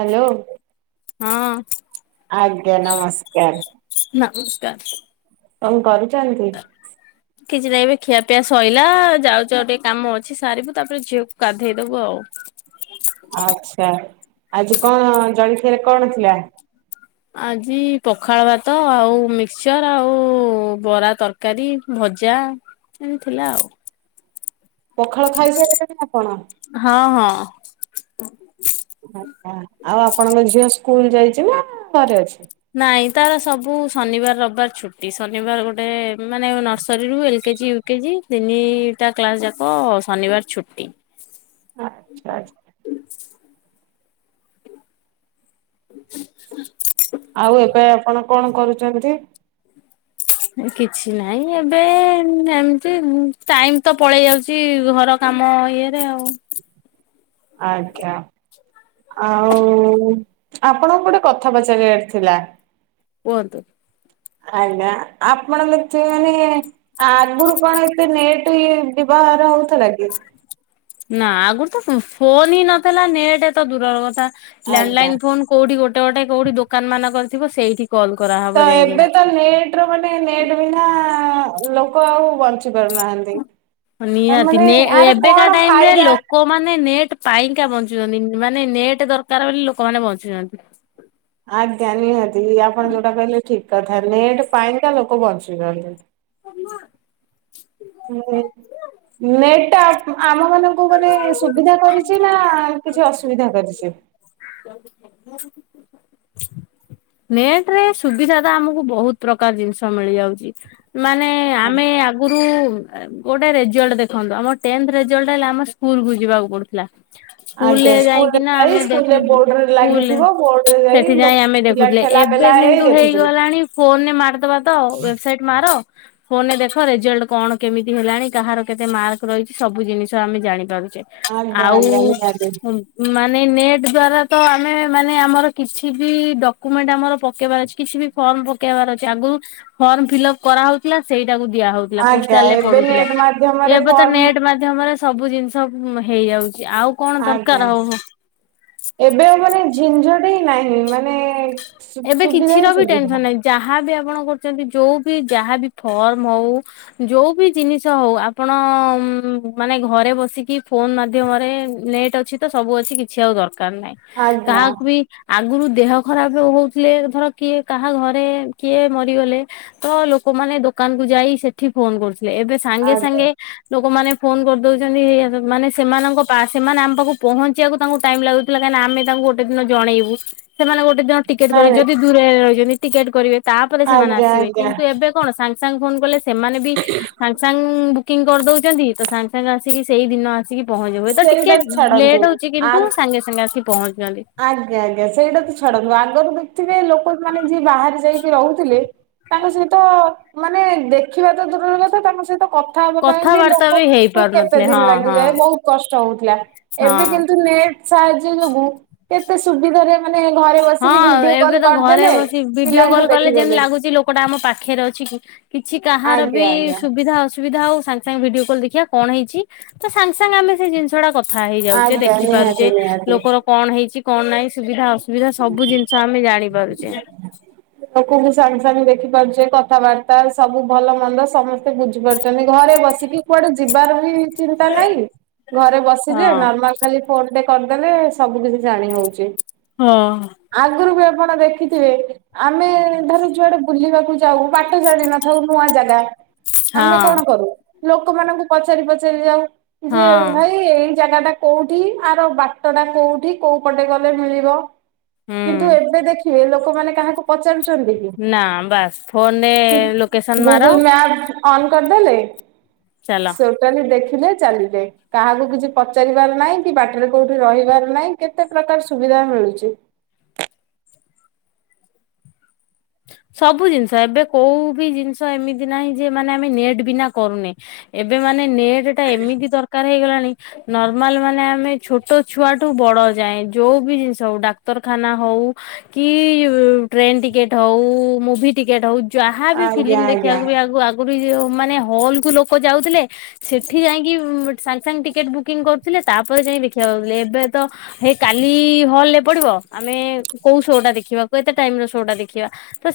Hello. ହଁ। ଆଜ୍ଞା ନମସ୍କାର ନମସ୍କାର। କଣ କରୁଚନ୍ତି? କିଛି ନାହିଁ ଏବେ ଖିଆ ପିଆ ସଇଲା। ଆଛ‌ ଆଜି ପଖାଳ ଭାତ ଆଉ ମ ଭଜା । ପଖାଳ ଖାଇସାରିଲେଣି ଆପଣ? ହଁ [inaudible] ଆ ଆଉ ଆପଣଙ୍କ ଝିଅ ସ୍କୁଲ ଯାଇଚି ନା ଘରେ ଅଛି? ନାଇଁ ତାର ସବୁ ଶନିବାର ରବିବାର ଛୁଟି ଶନିବାର ଗୋଟେ ମାନେ ନର୍ସରିରୁ ଏଲ କେ ଜି ଆଚ୍ଛା ଆଛା। ହୁଁ। [inaudible] ଆଉ ଏତେ କଣ କଣ କରୁଚନ୍ତି? କିଛି ନାହିଁ ଏବେ ଏମିତି ଟାଇମ୍ ତ ପଳେଇ ଯାଉଛି ଘର କାମ ଇଏରେ ଆଉ। ଆଜ୍ଞା। ଆଉ। କୁହନ୍ତୁ। ଆଜ୍ଞା ଆପଣ ମତେ ମାନେ ଆଗରୁ କଣ ଏତେ ନେଟ କର ହଉଥିଲା କି? ନା ଆଗରୁ ତ ଫୋନ ହିଁ ନଥିଲା ନେଟ ଏତ ଦୂରର କଥା। ଆଜ୍ଞା ଲ୍ୟାଣ୍ଡଲାଇନ ଫୋନ କୋଉଠି ଗୋଟେ ଗୋଟେ କୋଉଠି ଦୋକାନମାନଙ୍କ ରେ ଥିବ ସେଇଠି କଲ୍ ତ କରାହବ ଏବେ ଯାଇକିନା। ତ ନେଟ ର ମାନେ ନେଟ୍ ବିନା ଲୋ ଲୋକ ଆଉ ବଞ୍ଚି ପାରୁନାହାନ୍ତି। ନିହାତି ମାନେ ନେ ଆର ଏବେକା କଣ ଟାଇମରେ ଫାଇଦା? ଲୋକମାନୋନ ନେଟ୍ ପାଇଁ ବଞ୍ଚୁଛନ୍ତି ମାନେ ନେଟ୍ ଦରକାର ବୋଲି ଲୋକମାନେ ବଞ୍ଚୁଛନ୍ତି। ଆଜ୍ଞା ନିହାତି ଇପଣ ଯେଉଟା କହିଲ ଠିକ କଥା ନେଟ ପାଇଁ ତ ଲୋକ ବଞ୍ଚୁଛନ୍ତି। ନେଟ ଟା ଆମ ମାନ ଙ୍କୁ ମାନେ ସୁବିଧା କରିଛି ନା କିଛି ଅସୁବିଧା କରିଛି? ହଁ। ନେଟ ରେ ସୁବିଧା ତ ଆମକୁ ବହୁତ ପ୍ରକାର ଜିନିଷ ମିଳିଯାଉଛି। ମାନେ ଆମେ ଆଗରୁ ଗୋଟେ ରେଜଲ୍ଟ ଦେଖନ୍ତୁ ଆମ ରେଲ୍ଟ ହେଲେ ଆମ ସ୍କୁଲ କୁ ଯିବାକୁ ପଡୁଥିଲା। ଆଜ୍ଞା ସ୍କୁଲରେ ଯାଇକିନା ଯାଇ ଆମେ ଦେଖୁ ସ୍କୁଲରେ ବୋର୍ଡରେ ସ୍କୁଲ ଲାଗିଥିବ ବୋର୍ଡରେ ସେଠି ଯାଇ ଲୋକ ଆମେ ଦେଖୁ ପିଲା ଠେଲା ଏବେ ପେଲା ହେଇ କିନ୍ତୁ ହେଇଗ ଦେଖୁଥିଲେ। ଫୋନରେ ଦେଖ ରେଜଲ୍ଟ କଣ କେମିତି ହେଲାଣି କାହାର କେତେ ମାର୍କ ରହିଛି ସବୁ ଜିନିଷ ଆମେ ଜାଣିପାରୁ। ଆଜ୍ଞା ଆଉ ଆଜ୍ଞା ନିହାତି ମାନେ ମାନେ ନେଟ୍ ଦ୍ଵାରା ତ ଆମେ ମାନେ ଆମର କିଛି ବି ଡକୁମେଟ ଆମର ପକେଇବାର ଅଛି କିଛି ବି ଫର୍ମ ପକେଇବାର ଅଛି ଆଗରୁ ଫର୍ମ ଫିଲପ କରାହଉଥିଲା ସେଇ ତାକୁ ଦିଆହଉଥିଲା ଆଜ୍ଞା ପୋଷ୍ଟାଲ ରେ ଏବେ ପଡୁଥିଲା ନେଟ ମାଧ୍ୟମରେ ଏବେ ତ ଫର୍ମ ନେଟ ମାଧ୍ୟ୍ୟମରେ ସ ସବୁ ଜିନିଷ ହେଇଯାଉଛି ଆଉ କଣ ଦରକାର ଆଜ୍ଞା ହଉ ଏବେ ଆଉ ମାନେ ଝିଞ୍ଝଟବ ହିଁ ନାହିଁ ମାନେ ସୁ ଏବେ ସୁବିଧା ହିଁ କିଛିର ବି ସୁବିଧା। ଟେନସନ ନାହିଁ ଯାହାବି ଆପଣ ଗୋଟ ଚନ୍ତି ଯଉ ବି ଯାହାବ ଫର୍ମ ହଉ ଯୋଉ ବି ଜିନିଷ ହଉ ଆପଣ ଉମ ମାନେ ଘରେ ବସିକି ଫୋନ ମାଧ୍ୟମରେ ନେଟ୍ ଅଛି ତ ସବୁ ଅଛି କିଛି ଆଉ ଦରକାର କାର ନାହିଁ ଆଜ୍ଞା କାହାକୁ ବି ଆଗରୁ ଦେହ ଖରାପ ହଉ ଥିଲେ ଧର କିଏ କାହା ଘରେ କିଏ ମରିଗଲେ ତ ଲୋକମାନେ ଦୋକାନ କୁ ଯାଇ ସେଠି ଫୋନ କରୁ ଏବେ ସାଙ୍ଗେ ଆଜ୍ଞା ସାଙ୍ଗେ ଲୋକମାନେ ଫୋନ କରିଦଉଛନ୍ତି ଏ ମାନେ ସେମାନଙ୍କ ପା ସେମାନେ ଆମ ପାଖକୁ ପହଞ୍ଚିବାକୁ ତାଙ୍କୁ ଟାଇମ ଲାଗୁଥିଲା କାହିଁକିନା ଆମେ ତାଙ୍କୁ ଗୋଟେ ଦିନ ଜଣେଇବୁ ସେମାନେ ଗୋଟେ ଦିନ ଟିକେଟ୍ ନାଇଁ କରି ନାଇଁ ଯଦି ଦୂରରେ ରହିଛନ୍ତି ଟିକେଟ୍ କରିବେ ତାପରେ ସେମାନେ ଆଜ୍ଞା ଆସିବେ ଆଜ୍ଞା କିନ୍ତୁ ଏବେ କଣ ସାଙ୍ଗସଙ୍ଗ ଫୋନ୍ କଲେ ସେମାନେ ବି ସାଙ୍ଗ ସାଙ୍ଗ ବୁକିଂ କରିଦଉଛନ୍ତି ତ ସାଙ୍ଗ ସାଙ୍ଗ ଆସିକି ସେଇ ଦିନ ଆସିକି ପହଞ୍ଚିବ ହୁଏ ତ ଟିକେ ସେଇଟା ଛାଡନ୍ତୁ ଲେଟ୍ ହଉଛି ଆ କିନ୍ତୁ ସାଙ୍ଗେ ସାଙ୍ଗେ ଆସିକି ପହ ଆଜ୍ଞା ଆଜ୍ଞା ସେଇଟା ତୁ ଛାଡନ୍ତୁ ଆଗରୁ ବି ଥିବେ ଲୋକ ମାନେ ଯିଏ ବାହାରେ ଯାଇକି ରହୁଥିଲେ ତାଙ୍କ ସହିତ ମାନେ ଦେଖିବା ତ ଦୂରରକଥା ତାଙ୍କ ସହିତ କଥା ହବା ପାଇଁ ବି କଥାବାର୍ତ୍ତା ହେଇ ଲୋକଙ୍କୁ କେତେ ପାରୁନଥିଲେ ହଁ ଦିନ ହଁ ଲାଗିଯାଏ ବହୁତ କଷ୍ଟ ହଉଥିଲା ଏବେ ହଁ। କିନ୍ତୁ ନି ନେଟ ସାହାଯ୍ୟ ରେ ହୋଉ କେତେ ସୁବିଧାରେ ମନେ ହଁ ଏବେ ତ ଘରେ ବସି ଭିଡିଓ ପିଲାଙ୍କୁ କଲ୍ କଲେ ଯେମତି ଦେଖିଦେଲେ। ଲାଗୁଛି ଲୋକଟା ଆମ ପାଖରେ ଅଛି କି କିଛି କାହାର ବି ଆଜ୍ଞା ଆଜ୍ଞା ସୁବିଧା ଅସୁବିଧା ହଉ ସାଙ୍ଗେ ସାଙ୍ଗେ ଭିଡିଓ କ କଲୁ ଦେଖିବା କଣ ହେଇଛି ତ ସାଙ୍ଗ ସାଙ୍ଗେ ସାଙ୍ଗେ ଆମେ ସେ ଜିନିଷ ଟା କଥା ହେଇଯାଉଛେ ଆଜ୍ଞା ନିହାତି ଦେଖିପାରୁଛେ ନିହାତି। ଲୋକର କଣ ହେଇଛି କଣ ନାହିଁ ସୁବିଧା ଅସୁ ସୁବିଧା ସବୁ ଜିନିଷ ଆମେ ଜାଣିପାରୁଚେ। ଲୋକଙ୍କୁ ସାଙ୍ଗେ ସାଙ୍ଗେ ଦେଖି ପାରୁଛେ କଥାବାର୍ତ୍ତା ସବୁ ଭଲ ମନ୍ଦ ସମସ୍ତେ ବୁଝିପାରୁଛନ୍ତି ଘ ବସିକି କୁଆଡେ ଯିବାର ବି ଚିନ୍ତା ନାହିଁ ଘରେ ହଁ। ବସିଲେ ନର୍ମାଲ ଖାଲି ଫୋନ ଦେ କରିଦେଲେ ସବୁ କିଛି ଜାଣି ହଉଚି। ହଁ। ଆପଣ ଦେଖିଥିବେ ଆମେ ଧର ଯୁଆଡେ ବୁଲିବାକୁ ଜି ଯାଉ ବାଟ ଜାଣ ନଥାଉ ନୂଆ ଜାଗା ଆମେ ହଁ କଣ କରୁ ଲୋକମାନଙ୍କୁ ପଚାରି ପଚାରି ଯାଉ ଯେ ହଁ ଭାଇ ଏଇ ଜାଗା ଟା କୋଉଠି ଆର ବାଟ ଟା କୋଉଠି କୋଉ ପଟେ ଗଲେ ମିଳିବ କିନ୍ତୁ ହୁଁ। ଏବେ ଦେଖିବେ ଲୋକମାନେ କାହାକୁ ପଚାରୁ [unintelligible] ନା ବାସ୍ ଫୋନରେ ସେ ଲୋକେସନ ମାର ଗୁଗଲ ମ୍ୟାପ ଅନ୍ କରିଦେଲେ ଚାଲ। ସେଟୋଟା ଦେ ଥିଲେ ଚାଲିଲେ କାହାକୁ କିଛି ପଚାରିବାର ନାହିଁ କି ବାଟରେ କୋଉଠି ରହିବାର ନାହିଁ କେତେ ପ୍ରକାର ସୁବିଧା ଧା ମିଳୁଛି ହ ସବୁ ଜିନିଷ ଏବେ କୋଉ ବି ଜିନିଷ ଏମିତି ନାହିଁ ଯେ ମାନେ ଆମେ ନେଟ୍ ବିନା କରୁନେ ଏବେ ମନ ମାନେ ନେଟ୍ ଟା ଏମିତି ଦରକାର ହେଇଗଲାଣି ନି ନର୍ମାଲ ମାନେ ଆମେ ଛୋଟ ଛୁଆଠୁ ବଡ ଯାଏ ଯୋଉ ବି ଜିନିଷ ହଉ ଡାକ୍ତରଖାନା ହ ହଉ କି ଉ ଟ୍ରେନ୍ ଟିକେଟ ହଉ ମୁଭି ଟିକେଟ ହଉ ଯାହାବି ଫିଲ୍ମ ଆଜ୍ଞା ଆଜ୍ଞା ଦେଖିବାକୁ ବି ଆଗ ଆଗରୁ ଯଉ ମାନେ ହଲ କୁ ଲୋକ ଯାଉଥିଲେ ସେଠି ଯାଇକି ସାଙ୍ଗେ ସାଙ୍ଗେ ଟିକେଟ ବୁକିଂ କରୁଥିଲେ ତାପରେ ଯା ଦେଖିବାକୁଥିଲେ ଏବେ ତ ହେଇ କାଲି ହଲ ରେ ପଡିବ ଆମେ କୋଉ ସୋ ଟା ଦେଖିବା କ ଟାଇମ ରେ ସୋ ଟା ଦେଖିବା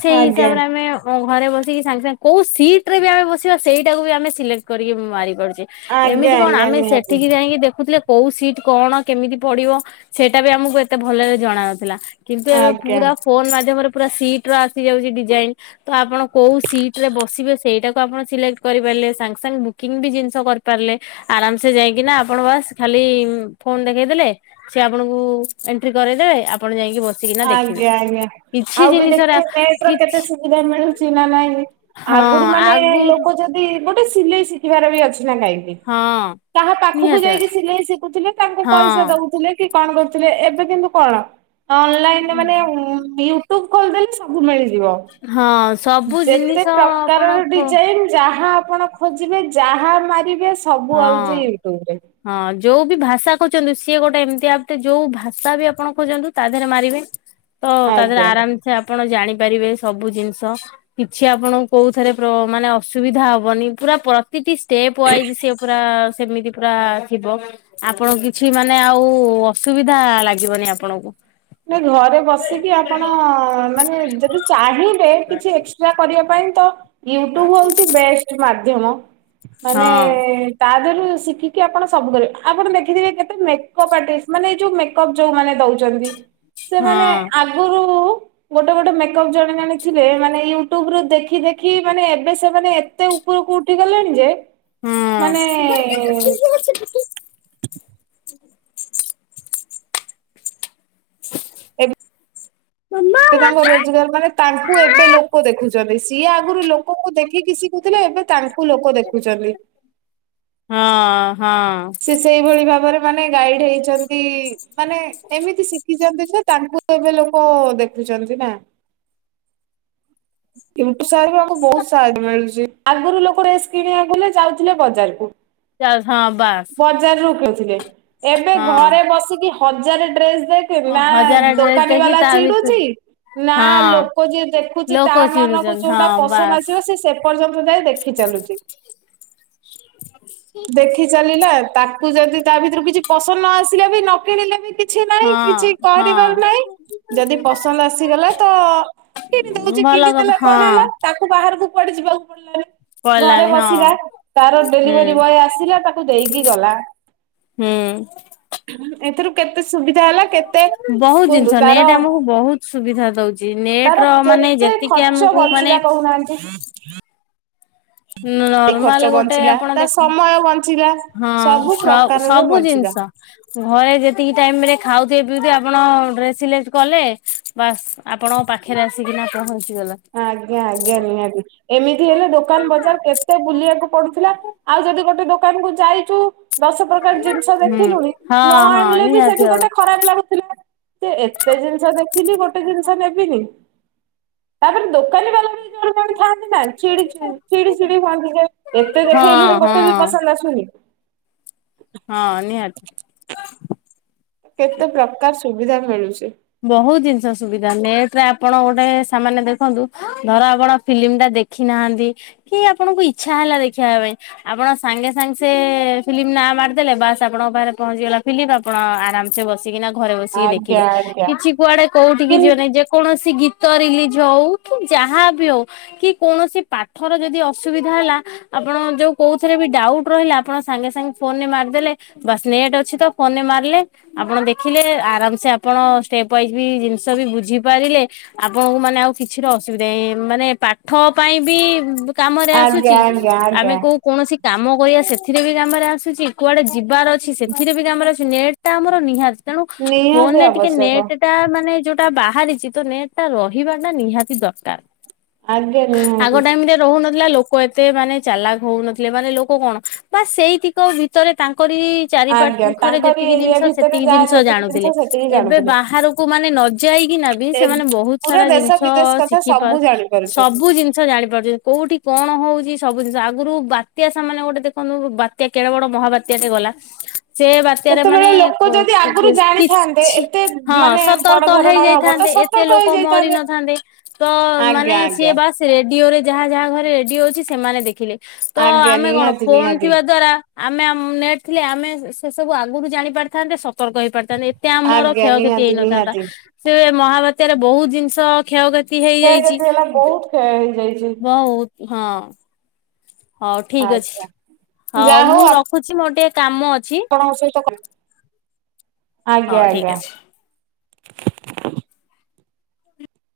ସେଇ ଆଜ୍ଞା ହିସାବରେ ଆମେ ଘରେ ବସି ସାଙ୍ଗେ ସାଙ୍ଗେ କୋଉ ସିଟ ରେ ବି ଆମେ ବସିବା ସେଇଟାକୁ ବି ଆମେ ସିଲେକ୍ଟ କରିକି ମାରି ପାରୁଚେ ଆଜ୍ଞା ଏମିତି କଣ ଆଜ୍ଞା ଆମେ ନିହାତି ସେଠିକି ଯାଇକି ଦେଖୁଥିଲେ କୋଉ ସିଟ କଣ କେମିତି ପଡିବ ସେଇଟା ବି ଆମକୁ ଏତେ ଭଲରେ ଜଣା ନଥିଲା। କିନ୍ତୁ ଏବେ ଆଜ୍ଞା ପୁରା ଫୋନ ମାଧ୍ୟମରେ ପୁରା ସିଟ ର ଆସି ଯାଉଛି ଡିଜାଇନ ତ ଆପଣ କୋଉ ସିଟ୍ ରେ ବସିବେ ସେଇଡାକୁ ଙ୍କୁ ଆପଣ ସିଲେକ୍ଟ କରିପାରିଲେ ସାଙ୍ଗ ସାଙ୍ଗ ବୁକିଙ୍ଗବି ଜିନ୍ସ କରିପାରିଲେ ଆରାମ୍ ସେ ଯାଇକିନା ଆପଣ ବାସ୍ ଖାଲି ବି ଫୋନ ଦେଖେଇ ଦେଲେ ସେ ଆପଣଙ୍କୁ ଏଣ୍ଟ୍ରି କରଦେବେ ଆପଣ ଯାଇ କି ବସିକିନା ଦେଖିବେ। ଆଜ୍ଞା ଆଜ୍ଞା ଆଉ ବି ଜିନିଷରେ ଦେଖିବେ ନେଟ ର କିଛି କେତେ ସୁବିଧା ମିଳୁଚି ନା ନାଇଁ। ହଁ ଆଗରୁ ମାନେ ଆଗରୁ ଲୋକୋ ଯଦି ଗୋଟେ ସିଲେଇ ଶିଖିବାର ବି ଅଛି। ନାଇଁ କି ହଁ କାହା ପାଖକୁ ନିହାତି ଯାଇକି ଭାବେ ସିଲେଇ ଶିଖୁଥିଲେ ତାଙ୍କୁ ହଁ ପଇସା ଦଉଥିଲେ କି କଁ କରୁଥିଲେ ଏବେ କିନ୍ତୁ କଣ ଅନଲାଇନରେ ମାନେ ୟୁଟ୍ୟୁବ୍ ଖୋଲିଦେଲେ ସବୁ ମିଳି ଥିବ ହଁ ସବୁ ଯେତେ ଜିନିଷ ଆପଣ ପ୍ରକାରର ଖୋ ଡିଜାଇନ ଯାହା ଆପଣ ଖୋଜିବେ ଯାହା ମାରିବେ ସବୁ ହଁ ଆଉଛି ୟୁଟ୍ୟୁବରେ ହଁ ଯୋଉ ବି ଭାଷା ଖୋଜୋନ୍ତୁ ସିଏ ଗୋଟେ ଏମିତି ଆପ୍ ଟେ ଯୋଉ ଭାଷା ବି ଆପଣ ଖୋଯୋନ୍ତୁ ତା ଦେହରେ ମାରିବେ ତ ତା ଦେହରେ ଆଜ୍ଞା। ଆରାମ ସେ ଆପଣ ଜାଣି ପାରିବେ ସବୁ ଜିନିଷ କିଛି ଆପଣଙ୍କୁ କୋଉ ଥରେ ପ୍ରୋ ମାନେ ଅସୁବିଧା ହବନି ପୁରା ପ୍ର ପ୍ରତିଟି ଷ୍ଟେପ୍ୱାଇଜ୍ ସିଏ ପୁରା ସେମିତି ପୁରା ଥିବ ଆପଣ କିଛି ମାନେ ଆଉ ଅସୁବିଧା ଲାଗିବନି। ନା ଆପଣଙ୍କୁ ନାଇଁ ଘରେ ବସିକି ଆପଣ ମାନେ ଯଦି ଚାହିଁବେ କିଛି ଏକ୍ସଟ୍ରା କରିବା ପାଇଁ ତ ୟୁଟ୍ୟୁବ ହୋଉଛି ବେଷ୍ଟ ମାଧ୍ୟମ ମାନେ ହଁ ତା ଦେହରୁ ଶିଖିକି ଆପଣ ସବୁ କରିବେ ଆପଣ ଦେଖିଥିବେ କେତେ ମେକପ୍ ଆଟିଷ୍ଟି ମାନେ ଏଇ ଯୋଉ ମେକପ୍ ଯୋଉ ମାନେ ଦଉଚନ୍ତି। ହଁ ସେମାନେ ଆଗୁରୁ ଗୋଟେ ଗୋଟେ ମେକପ୍ ଜଣେ ଜଣେ ଥିଲେ ମାନେ ୟୁଟ୍ୟୁବ ରୁ ଦେଖି ଦେଖି ମାନେ ଏବେ ସେମାନେ ଏତେ ଉ ଉପୁରୁକୁ ଉଠିଗଲେଣି ଯେ ହଁ ମାନେ ଏବେ ତାଙ୍କ ରୋଜଗାର ମାନେ ତାଙ୍କୁ ଏବେ ଲୋକ ଦେଖୁଛ ଚନ୍ତି ସିଏ ଆଗରୁ ଲୋକଙ୍କୁ ଦେଖିକି ଶିଖୁଥିଲେ ଏବେ ତା ସବୁ ଲୋକୋ ଦେଖୁଚନ୍ତି। ହଁ ହଁ। ସେ ସେଇଭଳି ଭାବରେ ମାନେ ଗାଇଡ ହେଇଛନ୍ତି ମାନେ ଏମିତି ଶିଖିଛନ୍ତି। ତାଙ୍କୁ ଏବେ ଲୋକ ଦେଖୁଛନ୍ତି ନା କିନ୍ତୁ ସାର୍ ବି ଆମକୁ ବହୁତ ସାହାଯ୍ୟ ମିଳୁଛି ଆଗରୁ ଲୋକ ଡ୍ରେସ୍ କିଣିବାକୁ ଯାଉଥିଲେ ବଜାରକୁ। [unintelligible] ବଜାରରୁ କିଣୁଥିଲେ ଏବେ ଘରେ ହଁ ବସିକି ହଜାରେ ଡ୍ରେସ ଦେଖିନି ନା ହଜାର ଡ୍ରେସ୍ ଦୋକାନୀ ଦେଖି ବାଲା ତା ଭିତରେ ଚିଡୁଚି। ନା ହଁ। ଲୋକ ଯିଏ ଦେଖୁଚି। ତା ଲୋକ ମନକୁ ଚିଡୁଛନ୍ତି ଯୋଉଟା ହଁ ପସନ୍ଦ ବାସ୍ ଆସିବ ସିଏ ସେ ପର୍ଯ୍ୟନ୍ତ ଯାଏ ଦେଖିଛି। ଚାଲୁଚି। ଦେଖି ଚାଲିଲା। ତାକୁ ଯଦି ତା ଭିତରୁ କିଛି ପସନ୍ଦ ନ ଆସିଲା ବି ନ କିଣିଲେ ବି କି କିଛି ହଁ ନାଇଁ କିଛି ହଁ କରିବାର ନାଇଁ। ଯଦି ପସନ୍ଦ ଆସିଗଲା ତ କିଣି ଦଉଚି ଭଲ କଥା କିଣିଦେଲେ କଣ ହଁ ହେଲା ତାକୁ ବାହାରକୁ କୁଆଡ଼େ ଯିବାକୁ ପଡିଲାନି ଘରେ ପଇଲାନି ହଁ ବସିଲା ତାର ହୁଁ ଡେଲିଭରି ବଏ ଆସିଲା ତାକୁ ଦେଇ କି ଗଲା। ହୁଁ। ଏଥିରୁ କେତେ ସୁବିଧା ହେଲା କେତେ ବହୁତ କୁହନ୍ତୁ ଜିନିଷ ତାର ନେଟ୍ ଆମକୁ ବହୁତ ସୁବିଧା ଦଉଚି ନେଟ ର ମାନେ ଯେତିକି ଆମକୁ ମାନେ କୋହୁନାହାନ୍ତି। ନର୍ମାଲ ଗୋଟେ ଆପଣ ତା ଦେଖ ସମୟ ବଞ୍ଚିଲା ହଁ ସବୁ ସ ପ୍ରକାରର ସବୁ ବଞ୍ଚିଲା। ଜିନିଷ। ଘରେ ଯେତିକି ଟାଇମ ରେ ଖାଉଥିବେ ପିଉଥିବେ ଆପଣ ଡ୍ରେସ ସିଲେକ୍ଟ କଲେ ବାସ୍ ଆପଣଙ୍କ ପାଖରେ ଆସିକିନା ପହଞ୍ଚି। ଆଜ୍ଞା ଆଜ୍ଞା ନିହାତି ଏମିତି ତି ହେଲେ ଦୋକାନ ବଜାର କେତେ ବୁଲିବାକୁ ପଡୁଥିଲା ଆଉ ଯଦି ଗୋଟେ ଦୋକାନ କୁ ଯାଇଚୁ ଦଶ ପ୍ରକାର ଜିନିଷ ହୁଁ ଦେଖିଲୁଣି ହଁ ନ ହଁ ଆଣିଲେ ବି ନିହାତି ସେଠି ଭାବରେ ଗୋଟେ ଖରାପ ଲାଗୁଥିଲା ସେ ଏତେ ଜିନିଷ ଦେଖିଲି ଗୋଟେ ଜିନିଷ ନେବିନି ତାପରେ ଦୋକାନୀ ବାଲା ବି ଜଣେ କଣ ଥାଆନ୍ତି ନା ଚିଡି ଚିଡି ଚିଡି ଚିଡି ହୁଅନ୍ତି ଏତେ ହଁ ଦେଖେଇଲୁଣି ଗୋଟେ ବି ହଁ ପସନ୍ଦ ଆସୁନି। ହଁ ନିହାତି କେତେ ପ୍ରକାର ସୁବିଧା ମିଳୁଛି। ବହୁତ ଜିନିଷ ସୁବିଧା ନେଟ ରେ ଆପଣ ଗୋଟେ ସାମାନେ ଦେଖନ୍ତୁ ଧର ଆପଣ ଫିଲ୍ମ ଟା ଦେଖି ନାହାନ୍ତି କି ଆପଣଙ୍କୁ ଇଛା ହେଲା ଦେଖିବା ପାଇଁ ଆପଣ ସାଙ୍ଗେ ସାଙ୍ଗେ ସେ ଫିଲ୍ମ ନାଁ ମାରିଦେଲେ ବାସ୍ ଆପଣଙ୍କ ପାଖରେ ପହଞ୍ଚିଗଲା ଫିଲିମ୍ ଆପଣ ଆରାମସ ବସିକିନା ଘରେ ବସିକି ଆଜ୍ଞା ଦେଖିଲେ ଆଜ୍ଞା କିଛି କୁଆଡେ କୋଉଠିକି କିନ୍ ଯିବେ ନାହିଁ ଯେକୌଣସି ଗୀତ ଗ ରିଲିଜ ହଉ କି ଯାହା ବି ହଉ କି କୌଣସି ପାଠର ଯଦି ଅସୁବିଧା ହେଲା ଆପଣ ଯୋଉ କୋଉଥିରେ ବି ଡାଉଟ୍ ରହିଲା ଆପଣ ସାଙ୍ଗେ ସାଙ୍ଗେ ଫୋନରେ ମାରିଦଲେ ବାସ୍ ନେଟ୍ ଅଛି ତ ଫୋନରେ ଆପଣ ଦେଖିଲେ ଆରାମସ ଆପଣ ଷ୍ଟେପ ୱାଇଯ ବି ଜିନିଷ ବି ବୁଝି ପାରିଲେ ଆପଣଙ୍କୁ ମାନେ ଆଉ କିଛିର ଅସୁବିଧା ନା ମାନେ ପାଠ ପାଇଁ ବି କାମରେ ଆଜ୍ଞା ଆସୁଛି ଆଜ୍ଞା ଆମେ ଆଜ୍ଞା କୋଉ କୌଣସି କାମ କରିବାହ ସେଥିରେ ବି କାମରେ ଆସୁଛି କୁଆଡେ ଯିବାର ଅଛି ସେଥିରେ ବି କାମରେ ଆସୁଛି ନେଟ୍ ଟା ଆମର ନିହାତି ତେଣୁ ଫୋନ ନିହାତି ରେ ଟିକେ ଆବଶ୍ୟକ। ନେଟ୍ ଟା ମାନେ ଯୋଉଟା ବାହାରିଛି ତ ନେଟ୍ ଟା ରହିବା ଟା ନିହାତି ଦରକାର। ଆଜ୍ଞ ନିହାତି। ଥିଲା ଲୋକ ଏତେ ମାନେ ଚାଲାକ ହଉନଥିଲେ ମାନେ ଲୋକ କଣ ବା ସେଇଠିକ ଭିତରେ ତାଙ୍କ କରି ଚାରି ଆଜ୍ଞା ପାଟଖରେ ତାଙ୍କରି ଯେତିକି ଏରିଆ ଜିନିଷ ଭିତରେ ସେତିକି ଯାହା ଜିନିଷ ଯେତିକି ଜାଣୁଥିଲେ ଜିନିଷ ସେତିକି ଏବେ ଜାଣୁଥିଲେ। ବା ମାନେ ନ ଯାଇକି ନ ବି ଏ ସେମାନେ ବହୁତ ପୁରା ସାରା ଦେଶ ଜିନିଷ ବିଦେଶ କଥା ଶିଖି ସବୁ ଜାଣି ପାରୁଛନ୍ତି। ସବୁ ଜିନିଷ ଜାଣିପାରଛନ୍ତି କୋଉଠି କଣ ହ ହଉଛି ସବୁ ଜିନିଷ ଆଗରୁ ବାତ୍ୟା ସେମାନେ ଗୋଟେ ଦେଖନ୍ତୁ ବାତ୍ୟା କେଡେ ବଡ ମହାବାତ୍ୟା ଟେ ଗଲା ସେ ବାତ୍ୟାରେ ମାନେ ସେତେବେଳେ କ ଲୋକ ଯଦି କି ଆଗରୁ ସେ ଜାଣିଥାନ୍ତେ କିଛି ଏତେ ହଁ ମାନେ ବଡ ସତର୍କ ଧରଣର ହବ ତ ହେଇଯାଇଥାନ୍ତେ ଏତେ ସତର୍କ ଲୋକ ମରି ହେଇଯାଇଥାନ୍ତେ। ନଥାନ୍ତେ ତ ମାନେ ଆଜ୍ଞା ସିଏ ଆଜ୍ଞା। ବାସ ରେ ରେଡିଓରେ ଯାହା ଯାହା ଘରେ ରେଡିଓ ଅଛି ସେମାନେ ଦେଖିଲେ। ତ ଆଜ୍ଞା ଆମେ କଣ ନିହାତି ଫୋନ ନିହାତି ଥିବା ଦ୍ଵାରା ଆମେ ନେଟ ଥିଲେ ଆମେ ସେ ସବୁ ଆଗରୁ ଜାଣି ପାରିଥାନ୍ତେ ସତର୍କ ହେଇ ପାରିଥାନ୍ତେ ଏତେ ଆମର ଆଜ୍ଞା କ୍ଷୟକ୍ଷତି ନିହାତି ହେଇନଥାନ୍ତା ନିହାତି। ସେ ମହା ବାତ୍ୟାରେ ବହୁତ ଜିନିଷ କ୍ଷୟକ୍ଷତି କ୍ଷୟ ହେଇଯାଇଛି କ୍ଷତି ହେଲା ବହୁତ କ୍ଷୟ ହେଇଯାଇଛି। ବହୁତ ହଁ ହଉ ଠିକ ଆଜ୍ଞା ଅଛି ହଉ ମୁଁ ରଖୁଛି ମୋର ଟିକେ କାମ ଅଛି। ଆପଣଙ୍କ ସହିତ କଥା ଆଜ୍ଞା ହଉ ଠିକ ଆଜ୍ଞା। ଅଛି।